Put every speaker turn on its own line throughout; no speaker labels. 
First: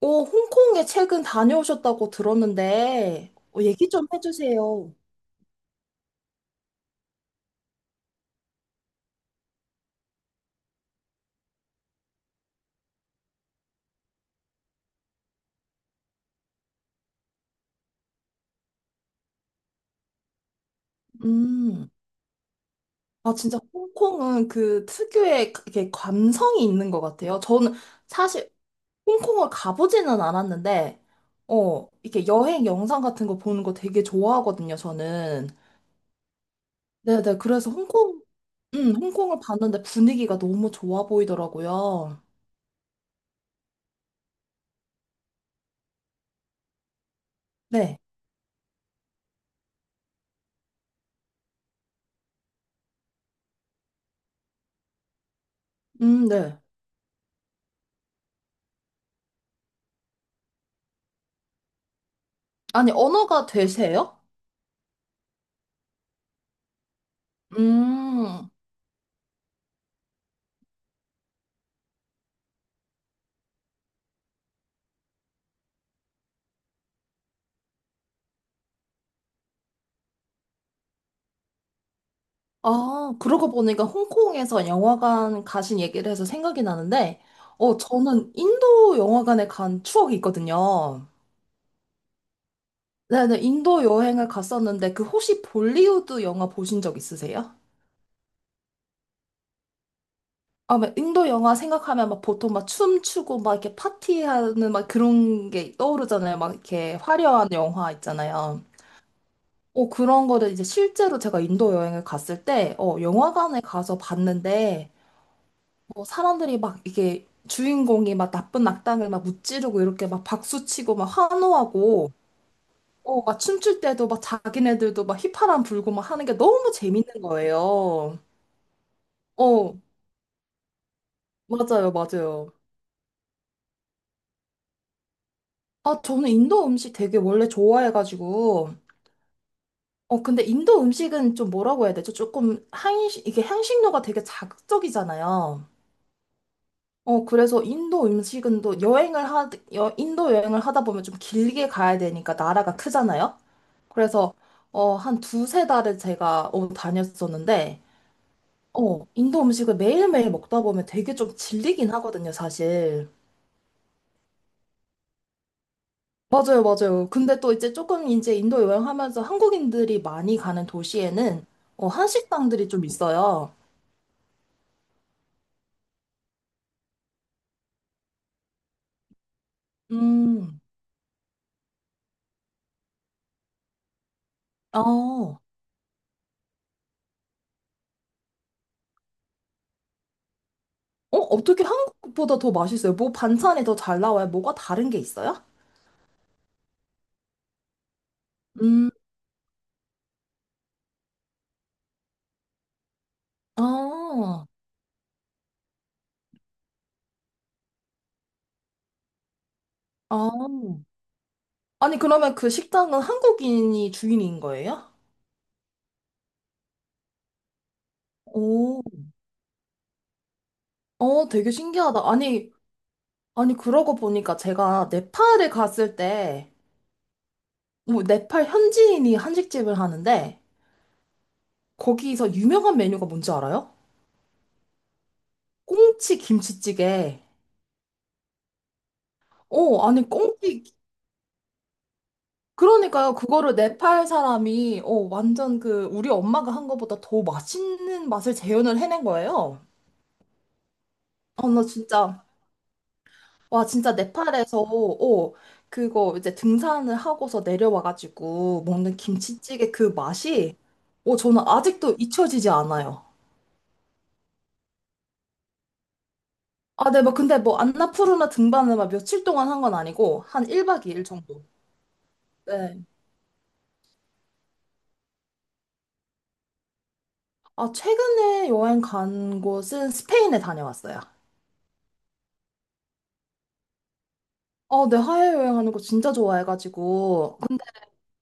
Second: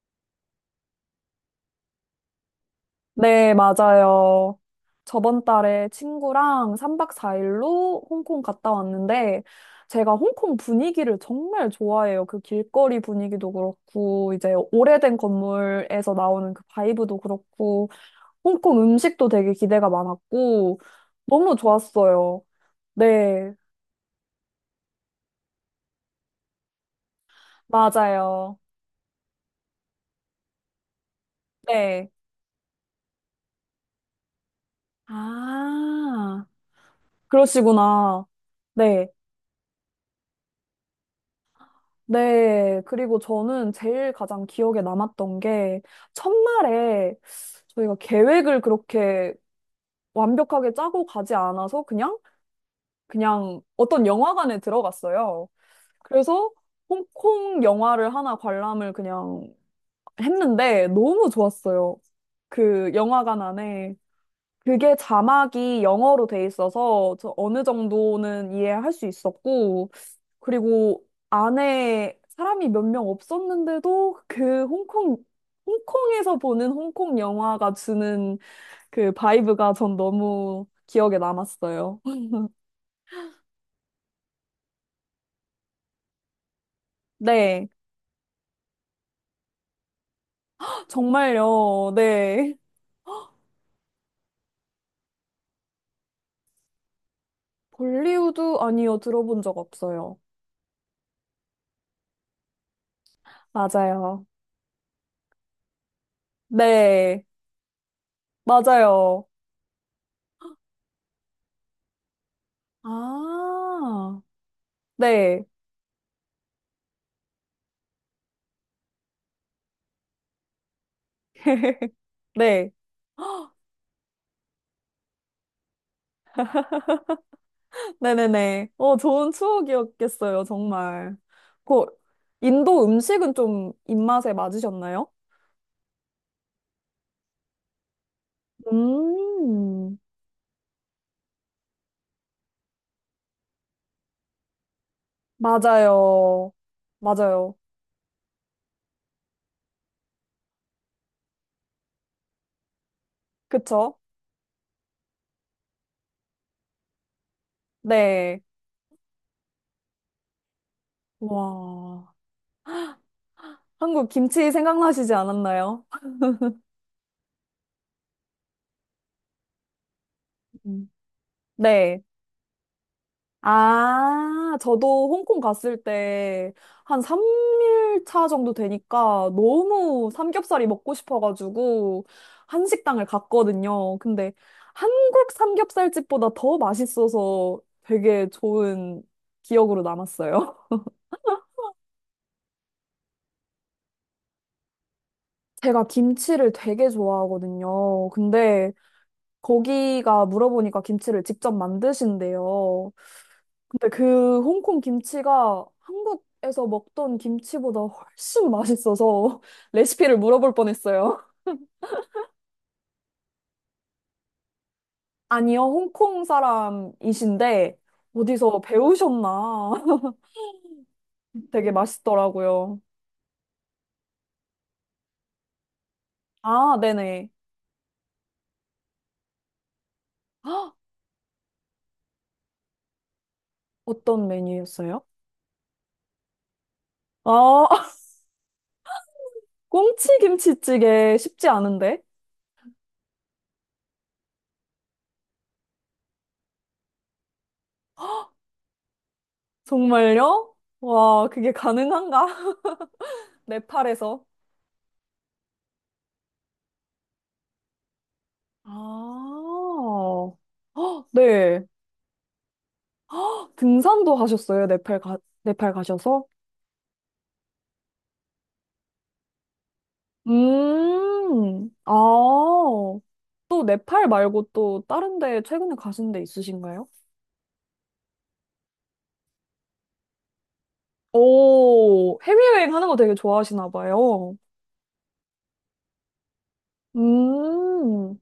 오, 홍콩에 최근 다녀오셨다고 들었는데,
네,
얘기 좀
맞아요.
해주세요.
저번 달에 친구랑 3박 4일로 홍콩 갔다 왔는데, 제가 홍콩 분위기를 정말 좋아해요. 그 길거리 분위기도 그렇고, 이제 오래된 건물에서 나오는 그 바이브도 그렇고, 홍콩 음식도 되게 기대가 많았고, 너무
음,
좋았어요.
아,
네,
진짜 홍콩은 그 특유의 이렇게 감성이 있는 것 같아요. 저는 사실
맞아요.
홍콩을 가보지는 않았는데,
네.
이렇게 여행 영상 같은 거 보는 거 되게 좋아하거든요, 저는.
아,
네네, 그래서
그러시구나. 네.
홍콩을 봤는데 분위기가 너무 좋아 보이더라고요.
네, 그리고 저는 제일 가장 기억에 남았던 게 첫날에 저희가
네,
계획을 그렇게 완벽하게 짜고 가지 않아서 그냥 어떤 영화관에 들어갔어요. 그래서
네.
홍콩 영화를 하나 관람을 그냥 했는데 너무 좋았어요.
아니,
그 영화관
언어가
안에
되세요?
그게 자막이 영어로 돼 있어서 저 어느
음.
정도는 이해할 수 있었고, 그리고 안에 사람이 몇 명 없었는데도 그 홍콩에서 보는 홍콩 영화가 주는 그 바이브가 전 너무 기억에 남았어요.
아, 그러고 보니까 홍콩에서 영화관 가신 얘기를 해서 생각이 나는데,
네.
저는 인도 영화관에 간 추억이 있거든요.
정말요. 네.
네네, 인도 여행을 갔었는데, 그 혹시 볼리우드 영화 보신 적 있으세요?
볼리우드, 아니요. 들어본 적 없어요.
아, 막 인도 영화 생각하면 막 보통 막 춤추고 막 이렇게
맞아요.
파티하는 막 그런 게 떠오르잖아요. 막 이렇게
네.
화려한 영화 있잖아요.
맞아요.
그런 거를 이제 실제로 제가 인도 여행을 갔을 때, 영화관에 가서
아.
봤는데,
네.
뭐 사람들이 막 이게 주인공이 막 나쁜 악당을 막 무찌르고 이렇게 막 박수치고 막 환호하고
네.
막 춤출 때도 막 자기네들도 막 휘파람 불고 막 하는 게 너무 재밌는 거예요.
네네네. 어, 좋은
어,
추억이었겠어요, 정말. 그,
맞아요, 맞아요.
인도 음식은 좀 입맛에 맞으셨나요?
아, 저는 인도 음식 되게 원래 좋아해가지고
음,
근데 인도 음식은 좀 뭐라고 해야 되죠? 조금 이게 향신료가 되게 자극적이잖아요.
맞아요. 맞아요.
그래서 인도 음식은 또 인도 여행을 하다 보면 좀 길게 가야 되니까 나라가 크잖아요?
그쵸?
그래서 한 두세 달을 제가 다녔었는데
네.
인도 음식을 매일매일 먹다 보면 되게 좀 질리긴
와,
하거든요, 사실.
한국 김치 생각나시지 않았나요?
맞아요, 맞아요. 근데 또 이제 조금 이제 인도 여행하면서 한국인들이 많이 가는
음.
도시에는
네.
한식당들이 좀 있어요.
아, 저도 홍콩 갔을 때 한 3일 차 정도 되니까 너무
음,
삼겹살이 먹고 싶어가지고 한식당을 갔거든요. 근데
어,
한국
어,
삼겹살집보다 더 맛있어서 되게 좋은 기억으로 남았어요.
어떻게 한국보다 더 맛있어요? 뭐 반찬이 더 잘 나와요? 뭐가 다른 게 있어요?
제가 김치를 되게 좋아하거든요. 근데
음,
거기가 물어보니까 김치를 직접 만드신대요. 근데 그
아,
홍콩 김치가 한국에서 먹던 김치보다 훨씬 맛있어서 레시피를 물어볼
아.
뻔했어요.
아니, 그러면 그 식당은 한국인이 주인인 거예요?
아니요, 홍콩 사람이신데 어디서
오.
배우셨나?
되게
되게
신기하다. 아니,
맛있더라고요.
아니, 그러고 보니까 제가 네팔에 갔을 때,
아, 네네.
뭐, 네팔 현지인이 한식집을 하는데,
헉,
거기서 유명한 메뉴가 뭔지 알아요?
어떤 메뉴였어요?
꽁치 김치찌개.
아,
아니,
꽁치
꽁치,
김치찌개 쉽지 않은데?
그러니까요. 그거를 네팔 사람이, 완전 그, 우리 엄마가 한 거보다 더 맛있는 맛을 재현을 해낸 거예요.
정말요? 와,
아,
그게
나 진짜.
가능한가?
와, 진짜
네팔에서.
네팔에서, 그거 이제 등산을 하고서 내려와가지고 먹는
아,
김치찌개 그 맛이,
헉,
저는
네.
아직도 잊혀지지 않아요.
등산도 하셨어요? 네팔 가셔서?
아, 네, 뭐 근데 뭐 안나푸르나 등반을 막 며칠 동안 한 건 아니고, 한 1박 2일 정도.
아,
네.
또 네팔 말고 또 다른 데 최근에 가신 데 있으신가요?
아, 최근에 여행 간 곳은 스페인에 다녀왔어요.
오, 해외여행 하는 거 되게 좋아하시나 봐요.
어, 네, 해외여행하는 거 진짜 좋아해가지고.
음,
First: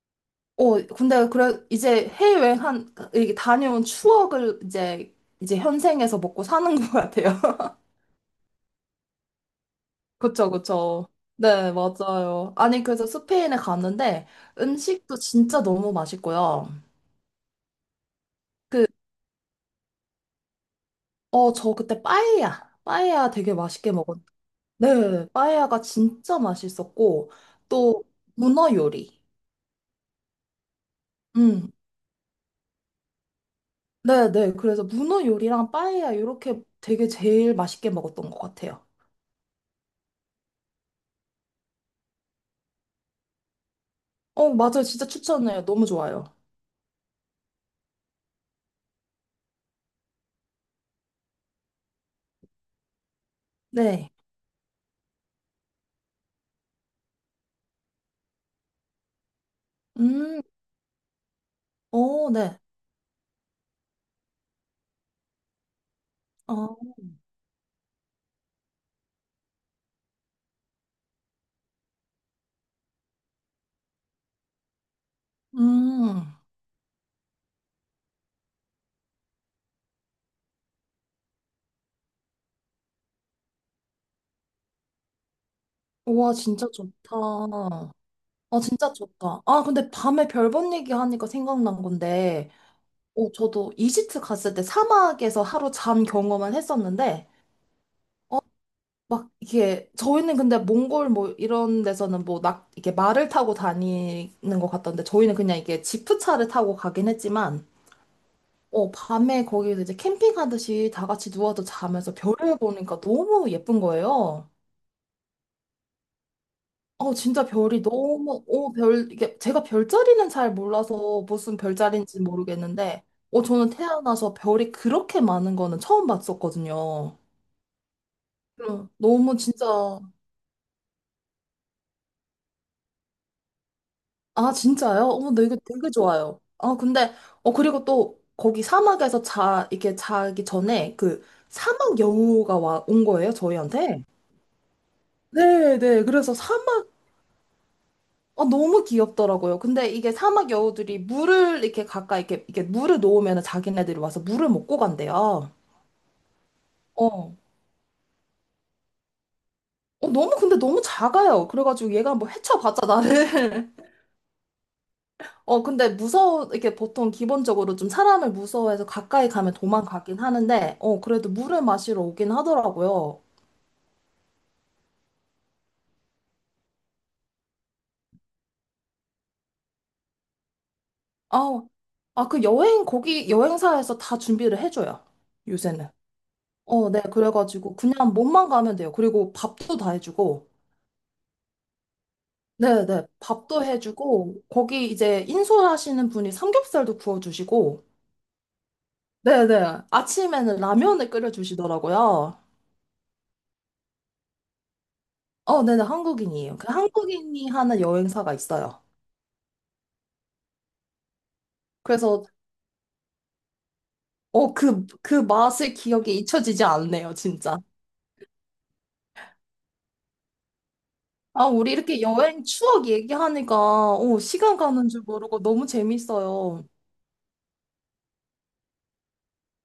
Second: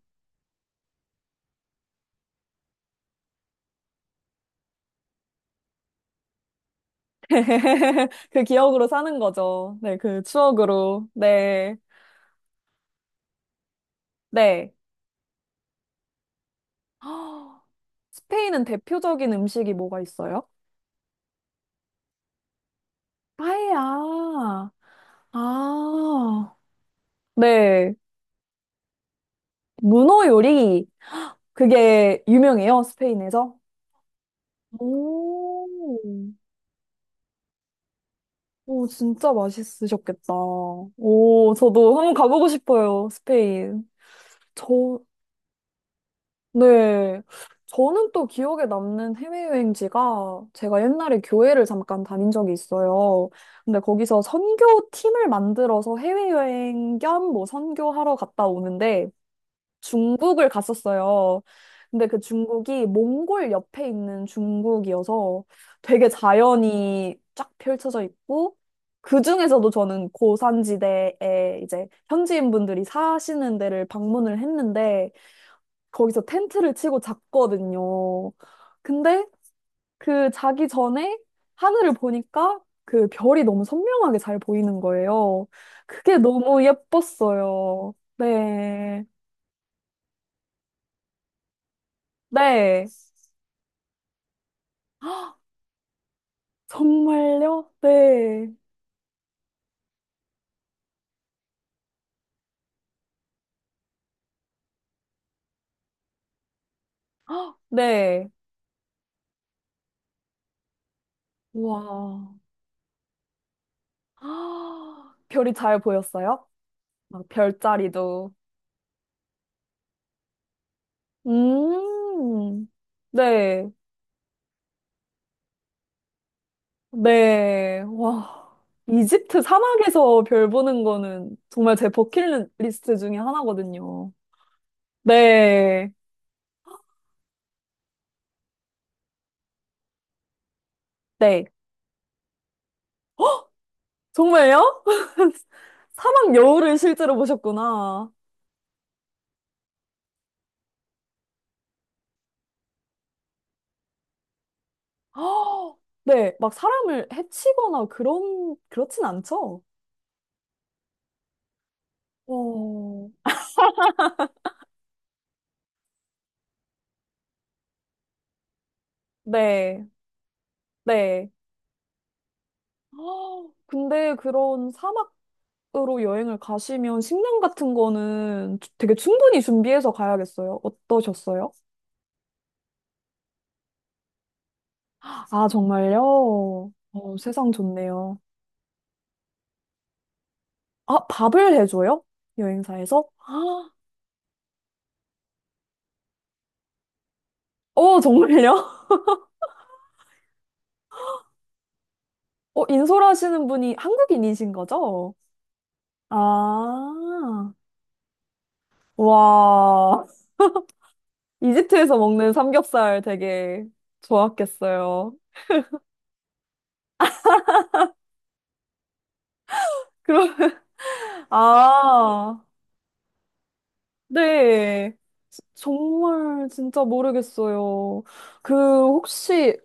근데 그래, 이제 이게 다녀온 추억을 이제, 이제 현생에서 먹고 사는 것 같아요.
그 기억으로 사는 거죠. 네, 그
그쵸,
추억으로.
그쵸. 네,
네,
맞아요. 아니, 그래서 스페인에 갔는데
네.
음식도 진짜 너무 맛있고요.
스페인은
그,
대표적인 음식이 뭐가 있어요?
저 그때 빠에야 되게 맛있게 먹었.
파에야.
네, 빠에야가 진짜
아,
맛있었고,
네.
또 문어 요리.
문어 요리.
음,
그게 유명해요, 스페인에서?
네, 네. 그래서 문어 요리랑 빠에야
오,
이렇게 되게 제일 맛있게 먹었던 것 같아요.
오, 진짜 맛있으셨겠다. 오, 저도 한번 가보고 싶어요, 스페인.
어, 맞아요.
저,
진짜 추천해요. 너무 좋아요.
네. 저는 또 기억에 남는 해외여행지가, 제가 옛날에 교회를 잠깐 다닌 적이 있어요. 근데
네.
거기서 선교 팀을 만들어서 해외여행 겸 뭐 선교하러 갔다 오는데
음,
중국을 갔었어요. 근데 그
어, 네.
중국이 몽골 옆에 있는 중국이어서 되게
어,
자연이 쫙 펼쳐져 있고, 그 중에서도 저는 고산지대에 이제 현지인분들이 사시는 데를 방문을 했는데 거기서
음.
텐트를 치고 잤거든요. 근데 그 자기 전에 하늘을 보니까 그 별이 너무 선명하게 잘 보이는 거예요. 그게
우와,
너무
진짜 좋다.
예뻤어요.
아, 진짜
네.
좋다. 아, 근데 밤에 별본 얘기하니까 생각난 건데,
네.
저도 이집트 갔을 때
아,
사막에서 하루 잔 경험을 했었는데,
정말요? 네.
막 이게, 저희는 근데 몽골 뭐 이런 데서는 뭐 이게 말을 타고 다니는 것 같던데, 저희는 그냥 이게 지프차를 타고 가긴
아,
했지만,
네.
밤에 거기서 이제 캠핑하듯이 다 같이 누워서 자면서
와.
별을 보니까 너무 예쁜 거예요.
아, 별이 잘 보였어요? 막
진짜 별이
별자리도.
너무, 이게, 제가 별자리는 잘 몰라서 무슨 별자리인지
음.
모르겠는데,
네.
저는 태어나서 별이 그렇게 많은 거는 처음 봤었거든요.
네. 와.
응, 너무
이집트
진짜,
사막에서 별 보는 거는 정말 제 버킷리스트 중에 하나거든요.
아, 진짜요? 어머, 이거 되게
네.
좋아요. 아, 근데, 그리고 또, 거기 사막에서 이게 자기 전에 그
네.
사막 여우가 온 거예요, 저희한테.
정말요?
네, 네.
사막
그래서
여우를
사막
실제로 보셨구나.
너무 귀엽더라고요. 근데 이게 사막 여우들이 물을 이렇게 가까이 이렇게, 이렇게 물을 놓으면 자기네들이 와서 물을 먹고 간대요.
아, 네. 막 사람을
어.
해치거나 그런, 그렇진 않죠?
너무 근데 너무 작아요. 그래가지고 얘가 뭐 헤쳐봤자
어,
나를. 근데 무서워 이렇게 보통 기본적으로 좀 사람을 무서워해서 가까이 가면
네,
도망가긴 하는데, 그래도
네.
물을 마시러 오긴 하더라고요.
헉, 근데 그런 사막으로 여행을 가시면 식량 같은 거는 되게 충분히 준비해서 가야겠어요. 어떠셨어요?
아, 아, 그 여행 거기 여행사에서 다 준비를 해줘요.
아,
요새는.
정말요?
어, 네.
어, 세상
그래가지고 그냥
좋네요.
몸만 가면 돼요. 그리고 밥도 다 해주고.
아, 밥을 해줘요?
네네.
여행사에서?
밥도
아,
해주고, 거기 이제 인솔하시는 분이 삼겹살도 구워주시고,
어, 정말요?
네네. 아침에는 라면을 끓여주시더라고요.
어, 인솔하시는 분이 한국인이신 거죠?
어, 네네. 한국인이에요. 그 한국인이
아,
하는 여행사가 있어요.
와. 이집트에서
그래서,
먹는 삼겹살 되게
그,
좋았겠어요.
그 맛의 기억이 잊혀지지 않네요, 진짜.
그럼,
아, 우리 이렇게
아.
여행 추억 얘기하니까, 시간 가는
네.
줄 모르고 너무
정말
재밌어요.
진짜 모르겠어요. 그, 혹시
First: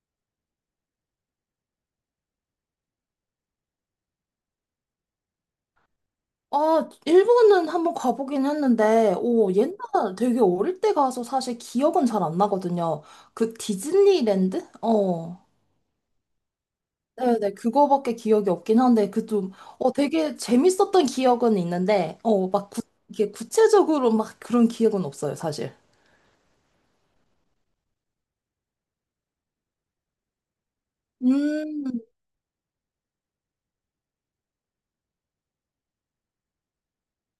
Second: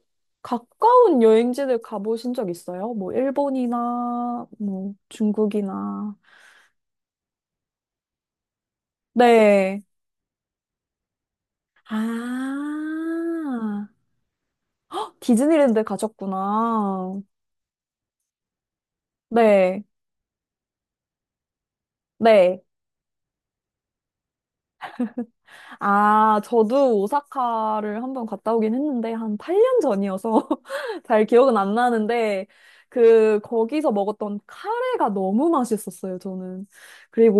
가까운 여행지들 가보신 적 있어요? 뭐 일본이나 뭐 중국이나.
아, 일본은 한번 가보긴 했는데, 오, 옛날
네.
되게 어릴 때 가서 사실 기억은 잘 안 나거든요. 그
아.
디즈니랜드?
헉,
어.
디즈니랜드 가셨구나.
네네, 그거밖에 기억이 없긴 한데, 그 좀,
네.
되게 재밌었던 기억은 있는데,
네.
이게 구체적으로 막 그런 기억은 없어요, 사실.
아, 저도 오사카를 한번 갔다 오긴 했는데, 한 8년 전이어서 잘 기억은 안
음,
나는데, 그, 거기서 먹었던 카레가 너무 맛있었어요, 저는.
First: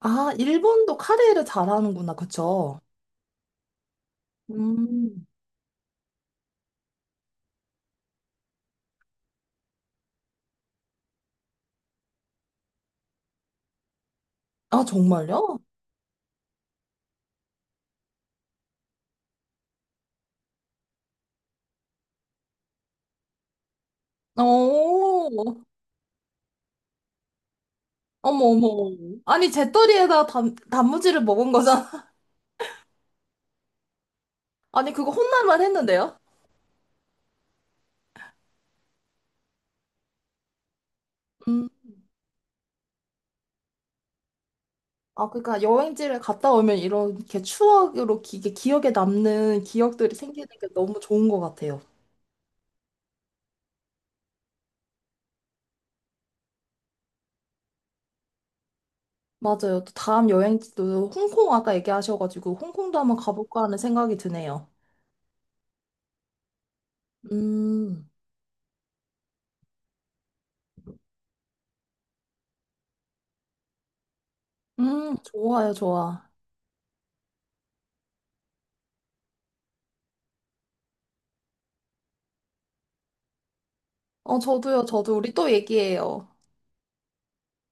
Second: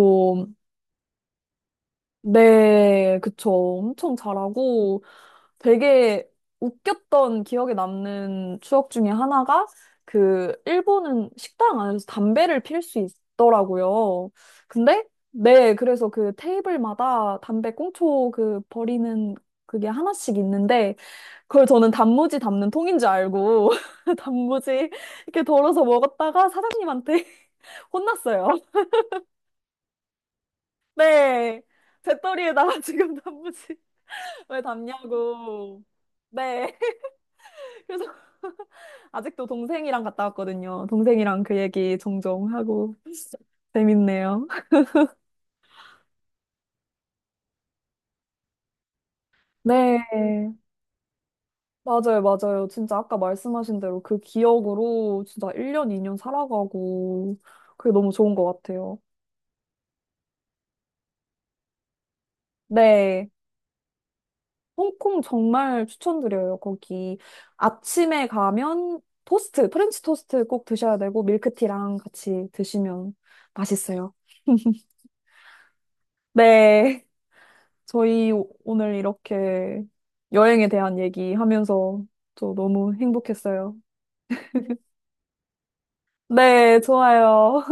아, 일본도 카레를 잘하는구나, 그쵸?
네, 그쵸. 엄청 잘하고
음,
되게 웃겼던 기억에 남는 추억 중에 하나가, 그 일본은 식당 안에서 담배를 필 수 있더라고요.
아,
근데
정말요?
네, 그래서 그 테이블마다 담배 꽁초 그 버리는 그게 하나씩 있는데 그걸 저는 단무지 담는 통인 줄 알고 단무지
어,
이렇게 덜어서 먹었다가 사장님한테
어머,
혼났어요.
어머. 아니, 제떨이에다 단, 단무지를 먹은
네.
거잖아.
배터리에다가 지금 단무지 왜
아니, 그거 혼날만
닮냐고.
했는데요?
네. 그래서 아직도. 동생이랑 갔다 왔거든요. 동생이랑 그
음.
얘기 종종 하고. 재밌네요.
아, 그러니까 여행지를 갔다 오면 이렇게 추억으로 이게 기억에 남는
네.
기억들이 생기는 게 너무 좋은 것 같아요.
맞아요, 맞아요. 진짜 아까 말씀하신 대로 그 기억으로 진짜 1년, 2년 살아가고 그게 너무 좋은 것 같아요.
맞아요. 또 다음 여행지도 홍콩 아까 얘기하셔가지고 홍콩도 한번
네.
가볼까 하는 생각이 드네요.
홍콩 정말 추천드려요. 거기
음,
아침에 가면 토스트, 프렌치 토스트 꼭 드셔야 되고 밀크티랑 같이 드시면 맛있어요.
좋아요, 좋아.
네. 저희 오늘 이렇게 여행에 대한 얘기하면서 저 너무 행복했어요.
어, 저도요, 저도 우리 또 얘기해요.
네, 좋아요.